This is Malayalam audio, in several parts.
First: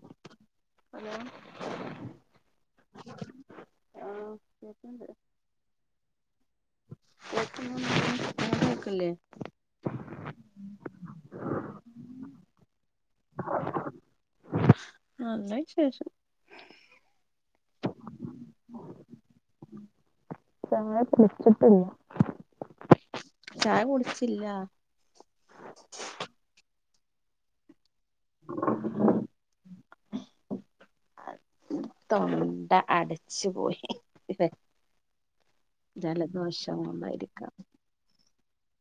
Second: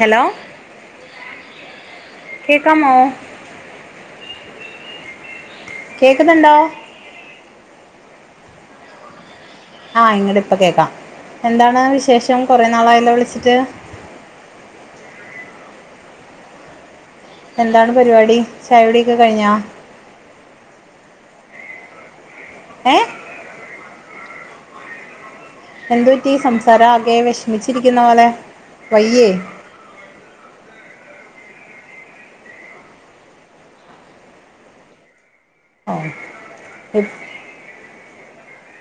ഹലോ ഹലോ കേക്കാമോ കേക്കണ്ട് കേക്കുന്നുണ്ടോ [unintelligible] ഇല്ലേ ആ ഇങ്ങട്ട് ഇപ്പ കേക്കാം എന്താണ് വിശേഷം കുറെ നാളായല്ലോ വിളിച്ചിട്ട് [unintelligible] നല്ലാ വിശേഷം എന്താണ് പരിപാടി ചായ കുടിയൊക്കെ കഴിഞ്ഞോ [unintelligible] ഏ ചായ കുടിച്ചില്ല. എന്തു പറ്റി സംസാരം ആകെ വെഷ്മിച്ചിരിക്കുന്ന പോലെ വയ്യേ? തൊണ്ട അടച്ചു പോയി. ഓ ജലദോഷം മുണ്ടായിരിക്കാം.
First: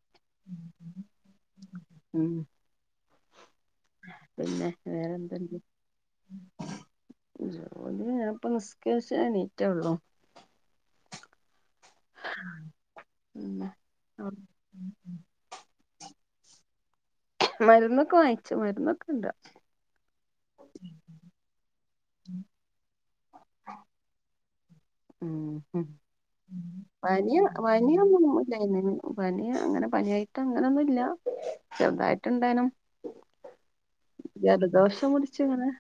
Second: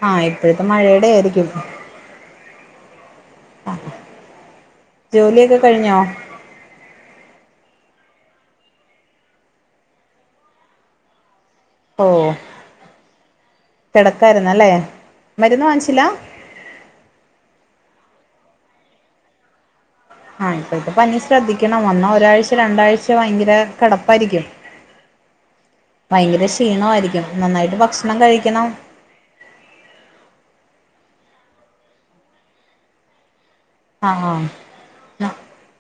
ആഹ് ഇപ്പഴത്തെ മഴയുടെ ആയിരിക്കും. ഉം പിന്നെ വേറെന്ത്ണ്ട്? ജോലിയൊക്കെ കഴിഞ്ഞോ ജോലി ഞാൻ പ്പൊ നിസ്കര്ച്ച് എണീറ്റള്ളൂ. ഓഹ് പിന്നെ കെടക്കായിരുന്നല്ലേ മരുന്ന് വാങ്ങിച്ചില്ല? മരുന്നൊക്കെ വാങ്ങിച്ചു മരുന്നൊക്കെ ണ്ട്. ആഹ് ഇപ്പഴത്തെ പനി ശ്രദ്ധിക്കണം വന്നാ ഒരാഴ്ച, രണ്ടാഴ്ച ഭയങ്കര കെടപ്പായിരിക്കും. ഉം ഉം പനിയോ നന്നായിട്ട് പനിയൊന്ന് ഭക്ഷണം കഴിക്കണം [unintelligible] പനി അങ്ങനെ പനിയായിട്ട് അങ്ങനെന്നുല്ല ചെർതായിട്ട് ഇണ്ടേനും. ആഹ് ജലദോഷം പുട്ച്ചിങ്ങനെ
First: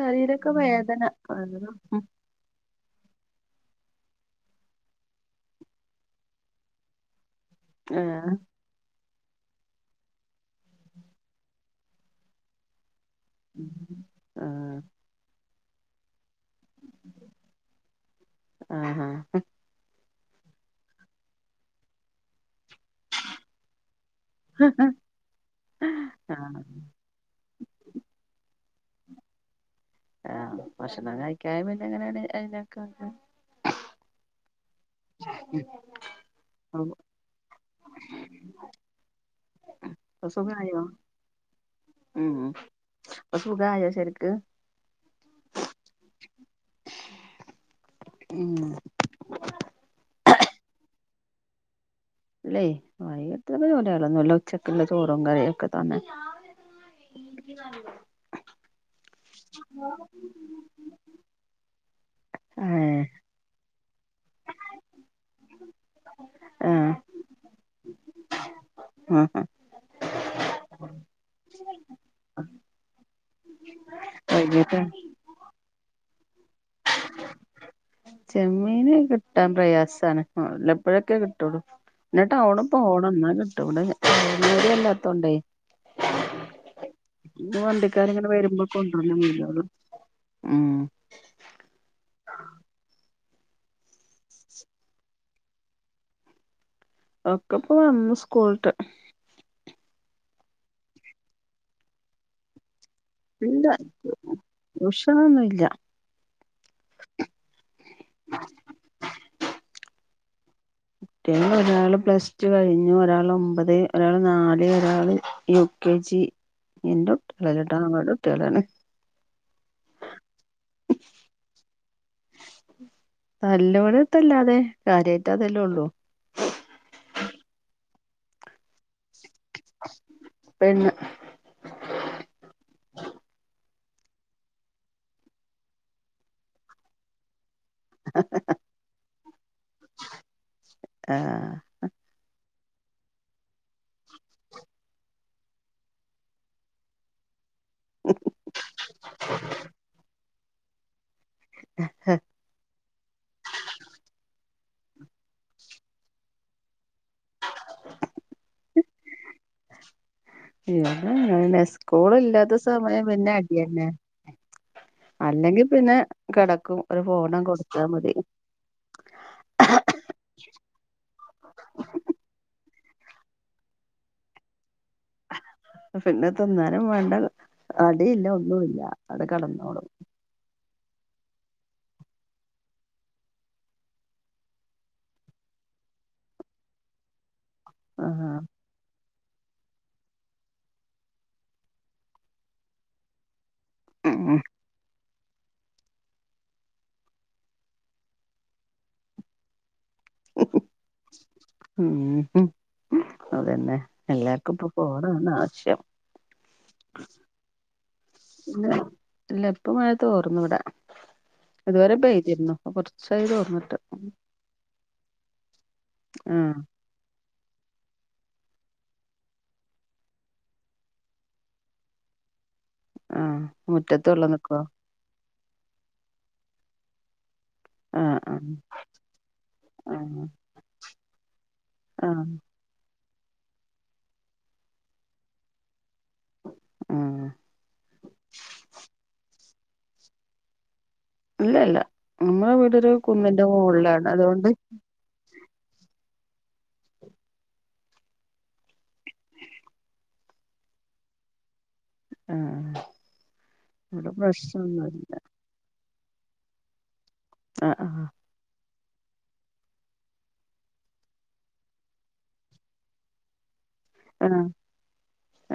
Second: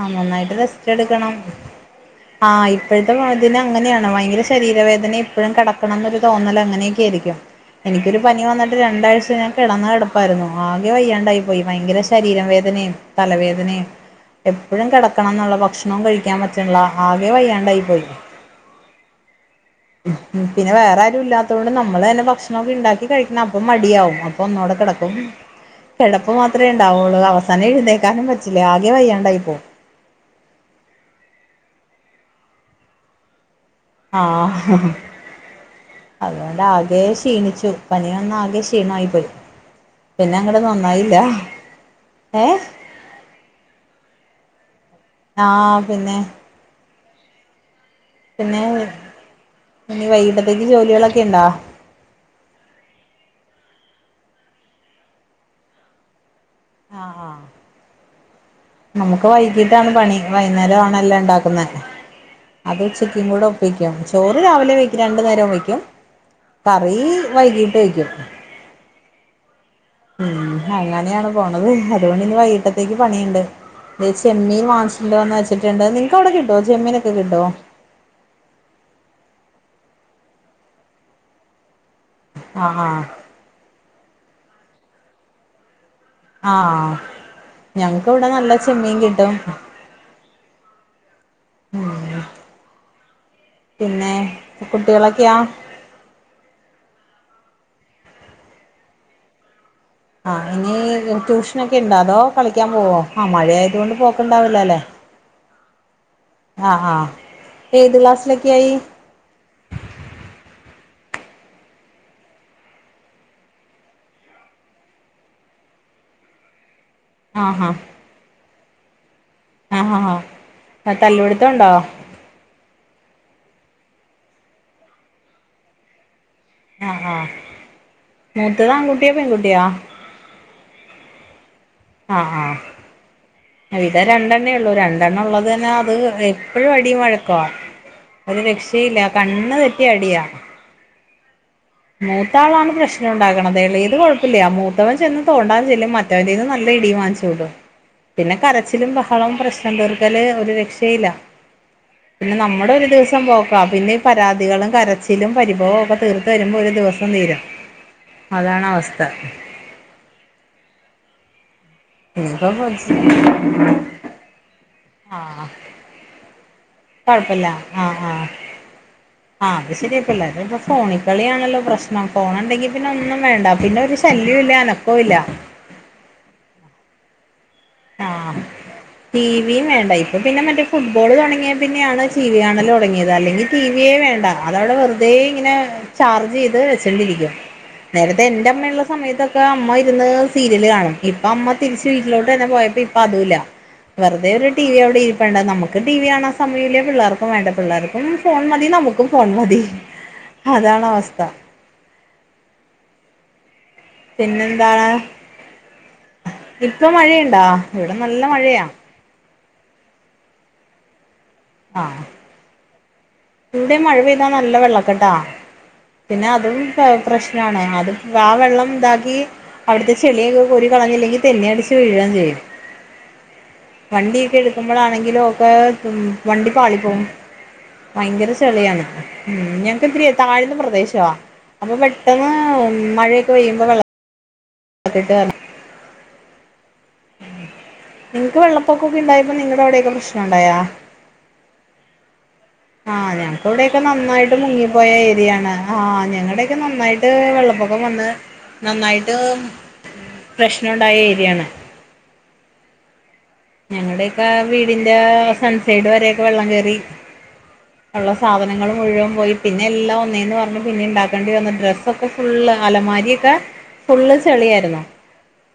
ആഹ് നന്നായിട്ട് റെസ്റ്റ് എടുക്കണം. ഉം ആഹ് ഇപ്പഴത്തെ വതി തിന് അങ്ങനെയാണ് ഭയങ്കര ശരീരവേദനേം എപ്പഴും കെടക്കണം എന്നൊരു തോന്നൽ അങ്ങനെയൊക്കെ ആയിരിക്കും. എനിക്കൊരു ആഹ് പനി വന്ന്ട്ട് രണ്ടാഴ്ച്ച ഞാൻ [unintelligible] കെടപ്പായിരുന്നു ആകെ വയ്യാണ്ടായി പോയി ഭയങ്കര ശരീര വേദനനേം തലവേദനേം എപ്പഴും കെടക്കണം ന്നുള്ള ഭക്ഷണോം കഴിക്കാൻ പ റ്റ്ണള്ള ആകെ വയ്യാണ്ടായി പോയി. ആഹ് ആഹാ ഉം പിന്നെ വേറെ ആരും ഇല്ലാത്തതോണ്ട് നമ്മള് തന്നെ ഭക്ഷണക്കെ ണ്ടാക്കി കഴിക്കണം അപ്പം മടിയാവും. ഒന്നൂടെ കെടക്കും കെടപ്പ് ആഹ് മാത്രേ ണ്ടാവു അവസാനം എഴ്ന്നേക്കാനും പറ്റില്ല ആകെ വയ്യാണ്ടായിപ്പോവും. ആഹ് ഭക്ഷണം കഴിക്കാനുമില്ല അങ്ങനെ ണ്ട് [unintelligible] ആഹ് ഹ് ഹ് അതുകൊണ്ട് ആകെ ഇപ്പൊ ക്ഷീണിച്ചു പനി വന്ന ആകെ ക്ഷീണായി പോയി. പിന്നെ അങ്ങടെന്നും സുഖായോ നന്നായില്ല? ഉം ഏഹ് പ്പൊ സുഖായോ ശരിക്ക്? ആഹ് പിന്നെ ഉം പിന്നെ ഇനി വൈകിട്ടത്തേക്ക് ജോലികളൊക്കെ ഇണ്ടോ? ഇല്ലെ [unintelligible] ജോലിക്കളൊന്നുല്ല ഉച്ചക്ക്ള്ള ചോറും കറിയും ഒക്കെ തന്നെ. ആഹ് ആഹ് [inaudible] നമുക്ക് വൈകിട്ടാണ് പണി വൈകുന്നേരമാണെല്ലോ ണ്ടാക്കുന്നേ അത് ഏഹ് ഉച്ചക്കും കൂടെ വെയ്ക്കും ചോറ് രാവിലെ വെയ്ക്കും രണ്ട് നേരം വെയ്ക്കും ആഹ് കറി വൈകീട്ട് വെയ്ക്കും. ആഹ് ഹ് ഉം അങ്ങനെയാണ് പോണത് അതുകൊണ്ട് ഇന്ന് വൈകിട്ട ത്തേക്ക് പണി ണ്ട് വെൽ ചെമ്മീൻ വൈകിട്ട് വാങ്ങിച്ചോണ്ടോന്ന് ച്ചിട്ടുണ്ട് നിങ്ങക്ക് അവിടെ കിട്ടോ? ചെമ്മീനൊക്കെ കിട്ടോ? ചെമ്മീന് കിട്ടാൻ പ്രയാസാണ് വലപ്പോഴൊക്കെ കിട്ടുള്ളൂ. പിന്നെ ടൗണ് ആഹ് ആഹ് പോണം ന്ന കിട്ടോ [unintelligible] ല്ലാത്തോണ്ടേ. ആഹ് ഇപ്പോ ഞങ്ങക്ക് ഇവിടെ വണ്ടിക്കാരങ്ങനെ നല്ല വരുമ്പോ ചെമ്മീൻ കൊണ്ടുവന്ന കിട്ടും മീനള്. ഉം ഉം പിന്നെ കുട്ടിളൊക്കെയാ? ഒക്കെ ഇപ്പ വന്ന് സ്കൂള്ട്ട്. ആ ഇനി ട്യൂഷനൊക്കെ ണ്ടോ അതോ കളിക്കാൻ പോവോ? ആഹ് മഴ ഇല്ല ആയത് കൊണ്ട് പോക്കണ്ടാവല്ലല്ലേ? ട്യൂഷനൊന്നുല്ല ആഹ് ആഹ് ഏത് ക്ലാസിലൊക്ക ആയി? കുട്ട്യൾ ഒരാള് പ്ലസ് ടു കഴിഞ്ഞു ഒരാൾ ഒമ്പത് ഒരാൾ നാല് ഒരാള് യു കെ ജി എൻ്റെ ആഹാ ട്ട്യളല്ലട്ടോ ആങ്ങളുടെ ട്ട്യളാണ്. ആ ഹാ ഹാ ത തല്ല് വിടുത്ത ണ്ടോ? നല്ലോടെത്തല്ലാതെ കാര്യയിട്ട അതെല്ല ള്ളൂ. ആഹ് ആഹ് മൂത്തതാ ആൺകുട്ട്യാ പെൺകുട്ടിയാ? പെണ്ണ് ആഹ ആ ഇത രണ്ടെണ്ണേ ഉള്ളു രണ്ടെണ്ണ ഉള്ളത് തന്നെ അത് എപ്പോഴും അടിയും മഴക്കവാ. ഒരുത് രക്ഷയില്ല കണ്ണ് തെറ്റിയ അടിയാ ആഹ് മൂത്താളാണ് പ്രശ്നം ഉണ്ടാക്കണതേള്ള ഇത് കുഴപ്പില്ല മൂത്തവൻ ചെന്ന് തോണ്ടാൻ ചെല്ല റ്റന്ന് നല്ല ഇടി വാങ്ങിച്ചുട്ടും പിന്നെ കരച്ചിലും ബഹളവും പ്രശ്നം തോറിക്കാല് ഒരു രക്ഷയില്ല ആഹ പിന്നെ നമ്മുടെ ഒരു ദിവസം പോക്കുക പിന്നെ ഈ പരാതികളും കരച്ചിലും പരിഭവവും ഒക്കെ തീർത്ത വരുമ്പോൾ ഒരു ദിവസം തീരം അതാണ് അവസ്ഥ [unintelligible] സ്കൂള ഇനിയിപ്പോ ഇല്ലാത്ത സമയം പിന്നെ അടന്നെ ആഹ് അല്ലെങ്കിൽ പിന്നെ കിടക്കും ഒരു ഫോണം കൊടുത്താ മതി. ആഹ അത് ശരിയപ്പല്ല ഇപ്പ ഫോണിൽ കളിയാണല്ലോ പ്രശ്നം ഫോണ ഉണ്ടെങ്കിൽ പിന്നെ ഒന്നും വേണ്ട പിന്നെ ഒരു ശല്യം ഇല്ല അനക്കം ഇല്ല. പിന്നെ തിന്നാനും വേണ്ട അടിയില്ല ഒന്നുമല്ല അടെ കടന്നോളും അപ്പൾ പിന്നെ മറ്റേ ഫുട്ബോൾ തുടങ്ങിയ പിന്നെയാണ് ടി വി കാണൽ തുടങ്ങിയത്ല്ലെങ്കിൽ ടി വിയേ വേണ്ട അത അവിടെ വെറു അതേ ഇങ്ങനെ ചാർജ് ചെയ്ത് വെച്ചണ്ടിരിക്കും. നേരത്തെ ആഹ് എന്റെ അമ്മയള്ള സമയത്തൊക്കെ അമ്മ ഇരുന്ന് സീരിയല് കാണും ഇപ്പ അമ്മ തിരിച്ച് വീട്ടിലോട്ട പോയപ്പോ ഇപ്പ അതല്ല ഉം വെറുതെരു ടിവി അവിടെ വണ്ട നമുക്ക് ടി വി ആണൻ സമയമില്ലേ പിള്ളേർക്കും വേണ്ട പിള്ളേർക്കും ഫോൺ മതി നമുക്കും ഫോൺ മതി. അതാണ് അവസ്ഥ ഉ അതന്നെ എല്ലാർക്കും ഇപ്പൊ പിന്നെന്താണ് ഫോണാണ് ആവശ്യം ഇപ്പൊ മഴയുണ്ടാ ഇവിടെ നല്ല മഴയാ പിന്നെ ഇല്ല ഇപ്പ മഴത്ത് തോർന്നു ഇവിടെ ആഹ് ഇതുവരെപ്പഴതിരുന്നു കുറച്ചായ ഇവിടെ മഴ പെയ്താ നല്ല വെള്ളക്കെട്ടാ പിന്നെ ആഹ് അതും പ്രശ്നണ അത് ആ വെള്ളം ഇതാക്കി അവിടുത്തെ ചെളിയൊെ ഒരു കളഞ്ഞില്ലെങ്കിൽ തെന്നെ അടിച്ച് വീഴുകയും ചെയ്യും ആഹ് മുറ്റത്ത് വെള്ളം വണ്ടിൊക്കെ നിക്കുവോ എടുക്കുമ്പോളാണെങ്കിലും ഒക്കെ ഉ വണ്ടി പാളി പോവും. ആഹ് ഭയങ്കര ആഹ് ചെളിയാണ് ഉ ഞങ്ങക്ക്എത്തിരിയാ ആഹ് താഴന്ന പ്രദേശവാ അപ്പൊ ആഹ് പെട്ടെന്ന് മഴയൊക്കെ പെയ്യുമ്പോ വള ആട്ട് ആഹ് നിങ്ങക്ക് വെള്ളപ്പൊക്കൊക്കെ ഇണ്ടായപ്പോ നിങ്ങളടെ അവിടെയൊക്കെ പ്രശ്നം ഉണ്ടായാ? ഇല്ല ഇല്ല നമ്മളെ വീടൊരു ആഹ കുന്നിന്റെ ഞങ്ങക്ക് ഇവിടെൊക്കെ മോളിലാണ് നന്നായിട്ട് അതുകൊണ്ട് മുങ്ങിപ്പോയ ഏരിയാണ് ആഹ് ഞങ്ങളുടെയൊക്കെ നന്നായിട്ട് വെള്ളപ്പൊക്കം വന്ന് നന്നായിട്ട് പ്രശ്നമുണ്ടായ ഏരിയാണ്. ആഹ ഞങ്ങളുടെൊക്കെ വീടിന്റെ സൺസൈഡ് വരൊക്കെ വെള്ളം കേറി ആഹ് ആഹ് ഉള്ള സാധനങ്ങളൾ മുഴുവൻ പോയി പിന്നെ എല്ലാം ഒന്നേന്ന് പറഞ്ഞ് പിന്നെ ഉണ്ടാക്കേണ്ടി വന്ന ഡ്രസ്സൊക്കെ ഫുൾള് അലമാരി ഫുള്ള് ആഹ് ചെളിയായിരുന്നു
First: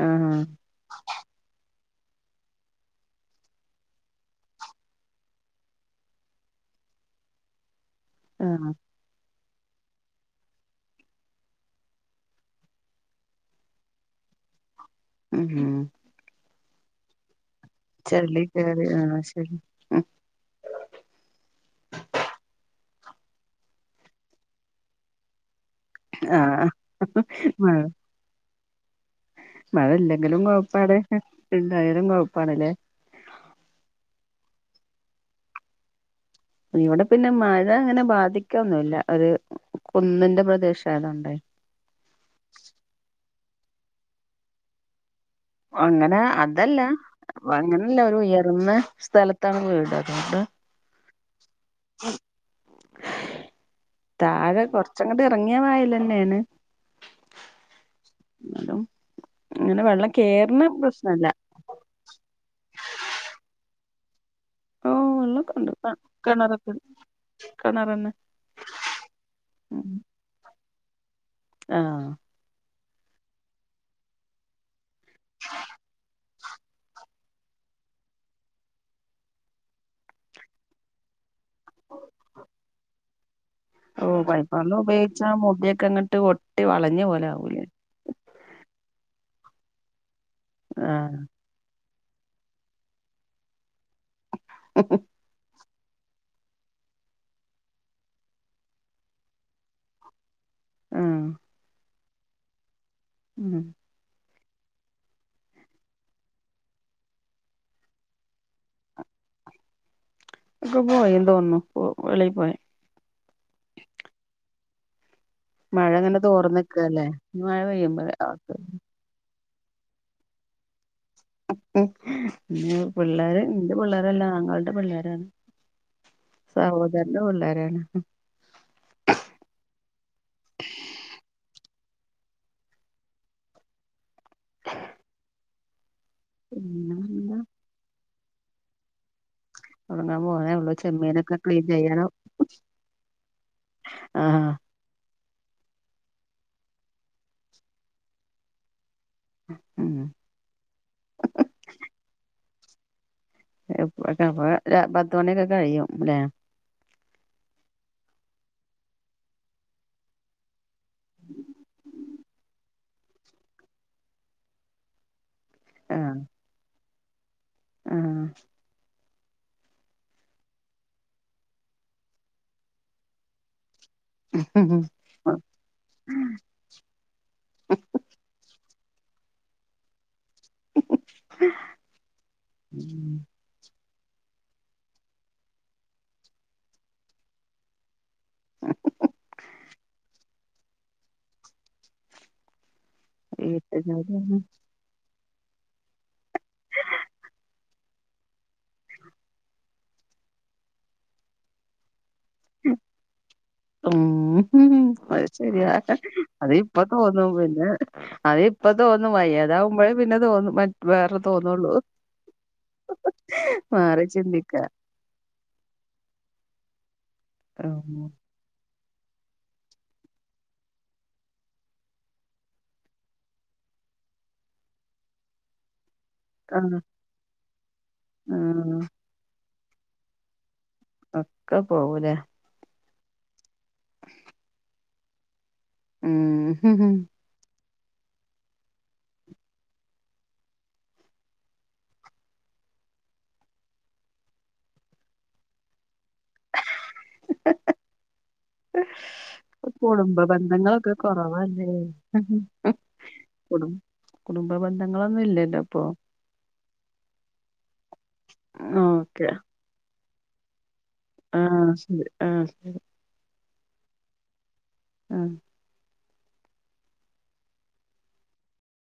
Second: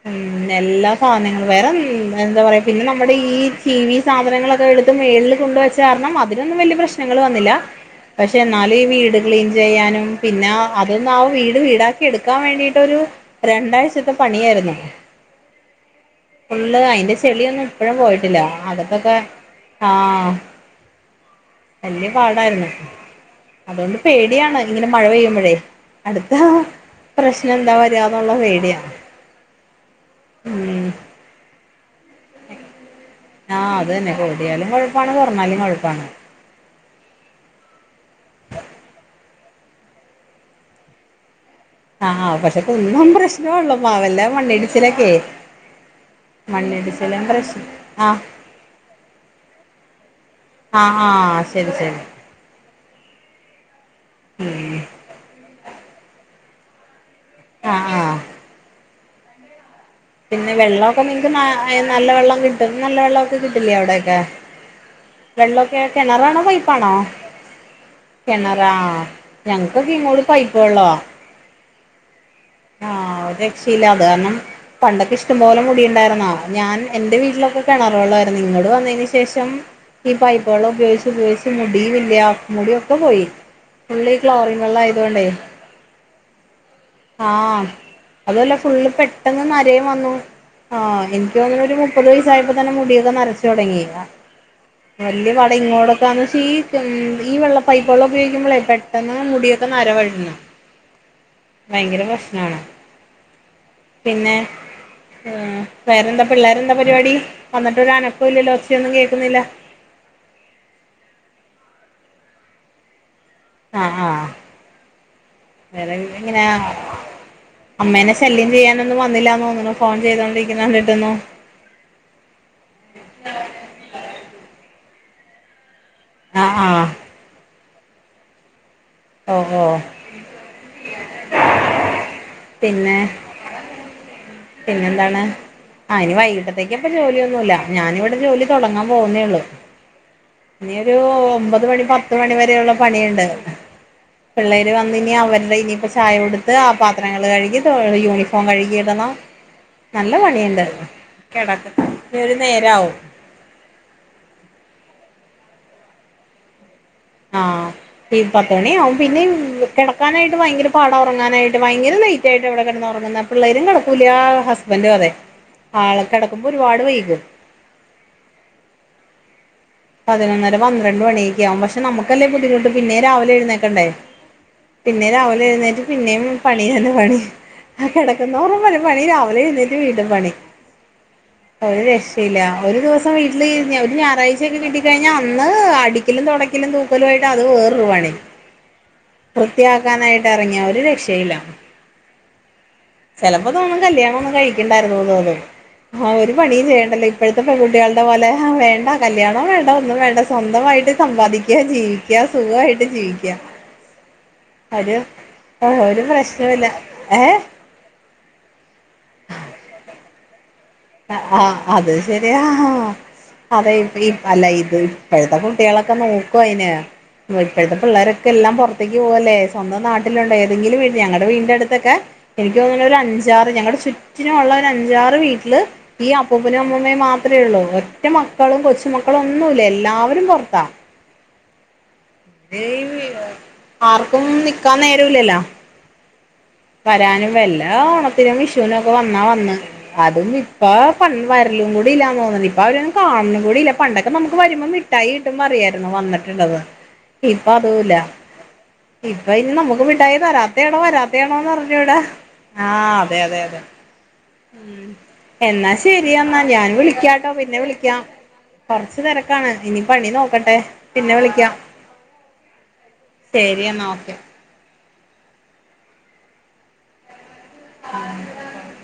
ആഹ് എല്ലാ സാധനങ്ങളും വേറെ എന്താ പറയ പിന്നെ നമ്മുടെ ഈ ചീവി സാധനങ്ങളൊക്കെ എടുത്ത് മേളിൽ കൊണ്ടുവെച്ച കാരണം അതിനൊന്നും വലിയ പ്രശ്നങ്ങൾ വന്നില്ല പക്ഷെ ആഹ് എന്നാലും ഈ വീട് ക്ലീൻ ചെയ്യാനും പിന്നെ അതൊന്ന ആ വീട് വീടാക്കി എടുക്കാൻ വേണ്ടിട്ട്ടൊരു രണ്ടാഴ്ചത്തെ പണിയായിര്ന്നു. ഉ ഉം ഉളള്ള് അയ്ന്റെ ചെളിയൊന്നും ഇപ്പഴും പോയിട്ടില്ല ചെളി കേറി അതൊക്കൊക്കെ ആഹ് ശരി ആഹ് വല്യ പാടായിരുന്നു അതുകൊണ്ട് പേടിയാണ് ഇങ്ങനെ മഴ പെയ്യുമ്പഴേ അടുത്ത ആഹ് പ്രശ്നംന്താ വരിയാന്നുള്ള പേടിയാ മഴല്ലെങ്കിലും ഉം കൊഴ്പ്പാണ് ണ്ടായാലും കൊഴ്പ്പാണല്ലേ ആഹ് അത് തന്നെ കൂടിയാലും കൊഴ്പ്പാണ് കൊർഞ്ഞാലും കൊഴപ്പാണ്. ഇവിടെ പിന്നെ മഴങ്ങനെ ബാധിക്കൊന്നുല്ല ഒരു കുന്നിന്റെ പ്രദേശായതോണ്ടെ. ആഹ് പക്ഷെ കുന്നംപ്രശ്നോള്ളൂ മഴല്ലാം മണ്ണിടിച്ചിലൊക്കെ ഒങ്ങനെ അതല്ല മണ്ണിടിച്ചിലും പ്രശ്നം അങ്ങനല്ല ആഹ് ഒരുയർന്ന സ്ഥലത്താണ് വീട് അതുകൊണ്ട് ആഹ് ആഹ് ആഹ് ശെരി ശെരി താഴെ ഉം കൊർച്ചങ്ങട്ട് ഇറങ്ങിയ വയലന്നെയാണ് ആ ആ ന്നാലും അങ്ങനെ വെള്ളം കേർണ പ്രശ്നല്ല അ നല്ല വെള്ളം കിട്ടും നല്ല വെള്ളൊക്കെ കിട്ടില്ലേ അവിടെയൊക്കെ? ഓ വെള്ളൊക്കെ കെണറാണോ പൈപ്പാണോ? കെണറെന്നെ കെണറാ ഞങ്ങക്കൊക്കെ ഇങ്ങോട്ട് പൈപ്പ് വെള്ളവാ ആഹ് ആഹ് ഒരക്ഷല്ലാത് കാരണം പണ്ടൊക്കെ ഇഷ്ടംപോലെ മുടിണ്ടായിര്ന്ന ഞാൻ എന്റെ വീട്ടിലൊക്കെ കെണർ വെള്ളായിരുന്നു ഇങ്ങട് വന്നയ്ന് ശേഷം ഈ പൈപ്പ് വെള്ളം ഉപയോഗിച്ച് ഉപയോഗിച്ച് മുടിയുല്ല മുടിയൊക്കെ പോയി. ഓ ഫുള്ള് ഈ ക്ലോറിൻ പൈപ്പെള്ളം വെള്ളം ആയതുകൊണ്ടേ ഉപയോഗിച്ചാ മുടിയൊക്കെങ്ങ്ട്ട് ഒട്ടി വളഞ്ഞോ ആ അതല്ല ഫുള്ള് പെട്ടെന്ന് നരയും വന്നു ആ ആഹ് എനിക്ക് തോന്ന്ണെരു മു മുപ്പത് വയസ്സായപ്പോ തന്നെ മുടിയൊക്കെ നരച്ചു തൊടങ്ങി [inaudible] വലിയ പാട ഇങ്ങോടൊക്കാന്ന് ഷീറ്റും ഈ വെള്ള പൈപ്പ് വെള്ളം ഉപയോഗിക്കുമ്പളേ പെട്ടെന്ന് മുടിയൊക്കെ നര [unintelligible] ആ ഭയങ്കര പ്രശ്ണാണ് ഉം പിന്നെ ആ വേറെന്താ പിള്ളേരെന്താ പരിപാടി വന്നിട്ട് ഒരനക്കൊ ഇല്ലല്ലോ ഒച്ചയൊന്നു കേൾക്കുന്നില്ല ഒക്കെ പോയി തോന്നുന്നു പോ വെളിയിൽ പോയി ആഹ് ആഹ് മഴ വേറെ ഇങ്ങനെ തോർന്ന്ക്കല്ലേ ഇനി മഴ അമ്മേനെ ശല്യം പെയ്യുമ്പഴേ ചെയ്യാനൊന്നും വന്നില്ല തോന്നുണു ഫോൺ ചെയ്തുകണ്ടിരിക്കുന്നത് സമയത്ത് വന്നു ഇ പിള്ളോര് എന്റെ പിള്ളേരെല്ല അങ്ങൾടെ പിള്ളോരാണ് ആഹ് ആഹ് സഹോദര്ന്റെ പിള്ളേരാണ് ഓഹോ പിന്നെ പിന്നെന്താണ് ആ ഇനി വൈകിട്ടത്തേക്കപ്പ പിന്നെന്താ ജോലിയൊന്നുല്ല. ഞാനിവിടെ ജോലി തൊടങ്ങാൻ പോകുന്നേള്ളൂ. ഒറങ്ങാൻ പോന്നേ ഉള്ളൂ ഇനിയൊരു ചെമ്മീനൊക്കെ ക്ലീൻ ഒമ്പത് മണി, ചെയ്യണം പത്ത് മണി വരെയുള്ള പണിയുണ്ട്. ആഹ് ഇവര് വന്ന് ഇനി അവര്ടെ ഇനിയിപ്പോ ചായ കൊടുത്ത് ആ പാത്രങ്ങൾ കഴുകി യൂണിഫോം കഴുകി ഇടണം. ഉം നല്ല പണിയുണ്ട് കെടക്ക ഒരു നേരാവും ക്കെ അപ്പൊ പത്ത്മണിയൊക്കെ കഴിയും ലേ ആഹ് ഈ പത്ത് മണി ആകും പിന്നെ കെടക്കാനായിട്ട് ഭയങ്കര പാട ഒറങ്ങാനായിട്ട് ഭയങ്കര ലൈറ്റ് ആയിട്ട് ഇവിടെ കെടന്ന് ഒറങ്ങുന്നെ പിള്ളേരും കെടക്കൂല്ല ആ ഹസ്ബൻഡും അതെ ആള് ആഹ് കെടക്കുമ്പ ഒരുപാട് വൈകും. ആഹ് പതിനൊന്നര പന്ത്രണ്ട് മണിയൊക്ക ആകും പക്ഷെ നമുക്കല്ലേ ബുദ്ധിമുട്ട് പിന്നേം രാവിലെ എഴുന്നേക്കണ്ടേ പിന്നേം രാവിലെ എഴുന്നേറ്റ് പിന്നേം പണി തന്നെ പണി ആ കെട [unintelligible] വരെ പണി രാവിലെഴുന്നേറ്റ് വീണ്ടും പണി ഒരു രക്ഷയില്ല ഒരു ദിവസം വീട്ടില് ഒരു ഞായറാഴ്ച [unintelligible] ക്കെ കിട്ടി കഴിഞ്ഞാ അന്ന് അടിക്കലും തൊടക്കലും തൂക്കലുമായിട്ട് അത് വേറരുപണി. വൃത്തിയാക്കാനായിട്ട് എറങ്ങിയ ഒരു രക്ഷെയില്ല ചെലപ്പോ വീട്ട് തോന്നും കല്യാണം ഒന്നും ജോലിയാണ് കഴിക്ക [unintelligible] ആ ഒരു പണീം ചെയ്യണ്ടല്ലോ ഇപ്പഴത്തെ പെൺകുട്ടികളുടെ പോലെ വേണ്ട കല്യാണോം വേണ്ട ഒന്നും വേണ്ട സ്വന്തമായിട്ട് സമ്പാദിക്കുക ജീവിക്കുക സുഖമായിട്ട് ജീവിക്കുക ഉം ഒരു അത് ശരിയാ ഒരു അത് പ്രശ്നവുമില്ല ഇപ്പൊ തോന്നും ഏഹ് പിന്ന അത് ഇപ്പ തോന്നും വയ്യതാകുമ്പോഴേ പിന്ന തോന്നും മ ആഹ് അത് ശരിയാ അതെ ഇപ്പ മാറി ഇ അല്ല ചിന്തിക്ക ഇത് ഇപ്പഴുത്ത കുട്ടികളക്ക നോക്കു അയിനെ ഇപ്പഴുത്ത ആഹ് പുള്ളാര ഒക്ക എല്ലാം പൊറത്തേക്ക് പോക അല്ലേ സ്വന്തം നാട്ടിലുണ്ടോ ഏതെങ്കിലും വീട്ടി ഞങ്ങട വീടിന്റ അടുത്തക്കെ എനിക്ക് തോന്നണ് ഒരു അഞ്ചാറ് ഞങ്ങളുടെ ചുറ്റിനും ഒള്ള ഒരു അഞ്ചാറ് വീട്ടില് ഈ അപ്പൂപ്പനും ആഹ് അമ്മുമ്മേം മാത്രേ എള്ളൂ ഒറ്റ മക്കളും കൊച്ചു മക്കളും ഒന്നുല്ല എല്ലാവരും പൊറത്താ ഒക്ക പോവൂലെ [unintelligible] ആർക്കും നിക്കാൻ നേരം ഇല്ലല്ലാ ഉം വരാനും വല്ല ഓണത്തിനും വിഷുനൊക്കെ വന്നാ വന്ന് അതും ഇപ്പ പ വരലും കൂടി ഇല്ലാന്ന് തോന്നണ് ഇപ്പ അവരൊന്നും കാണണും കൂടി ഇല്ല പണ്ടൊക്കെ നമുക്ക് വരുമ്പ മി ട്ടായി കിട്ടുമ്പ അറിയാരുന്നു വന്നിട്ട് [unintelligible] ഇപ്പ അതൂല്ല ഇപ്പ ഇനി ഇപ്പൊ നമുക്ക് മിട്ടായി കുടുംബ തരാത്തേണോ ബന്ധങ്ങളൊക്കെ വരാ [unintelligible] ആണോന്ന് കൊറവല്ലേ അറിഞ്ഞു കൂടാ ആഹ് അതെ അതെ അതെ കുടും കുടുംബ ഉം ബന്ധങ്ങളൊന്നും ഇല്ലല്ലോ എന്നാ ഇപ്പൊ ശരി എന്നാൽ ഞാൻ വിളിക്കാട്ടോ പിന്നെ വിളിക്കാം കൊറച്ചു ഓക്കെ തിരക്കാണ് ഇനി പണി നോക്കട്ടെ പിന്നെ വിളിക്കാം ആഹ് ശരി ആഹ് ശരി ശരി എന്നാ ഓക്കെ ഉം [unintelligible]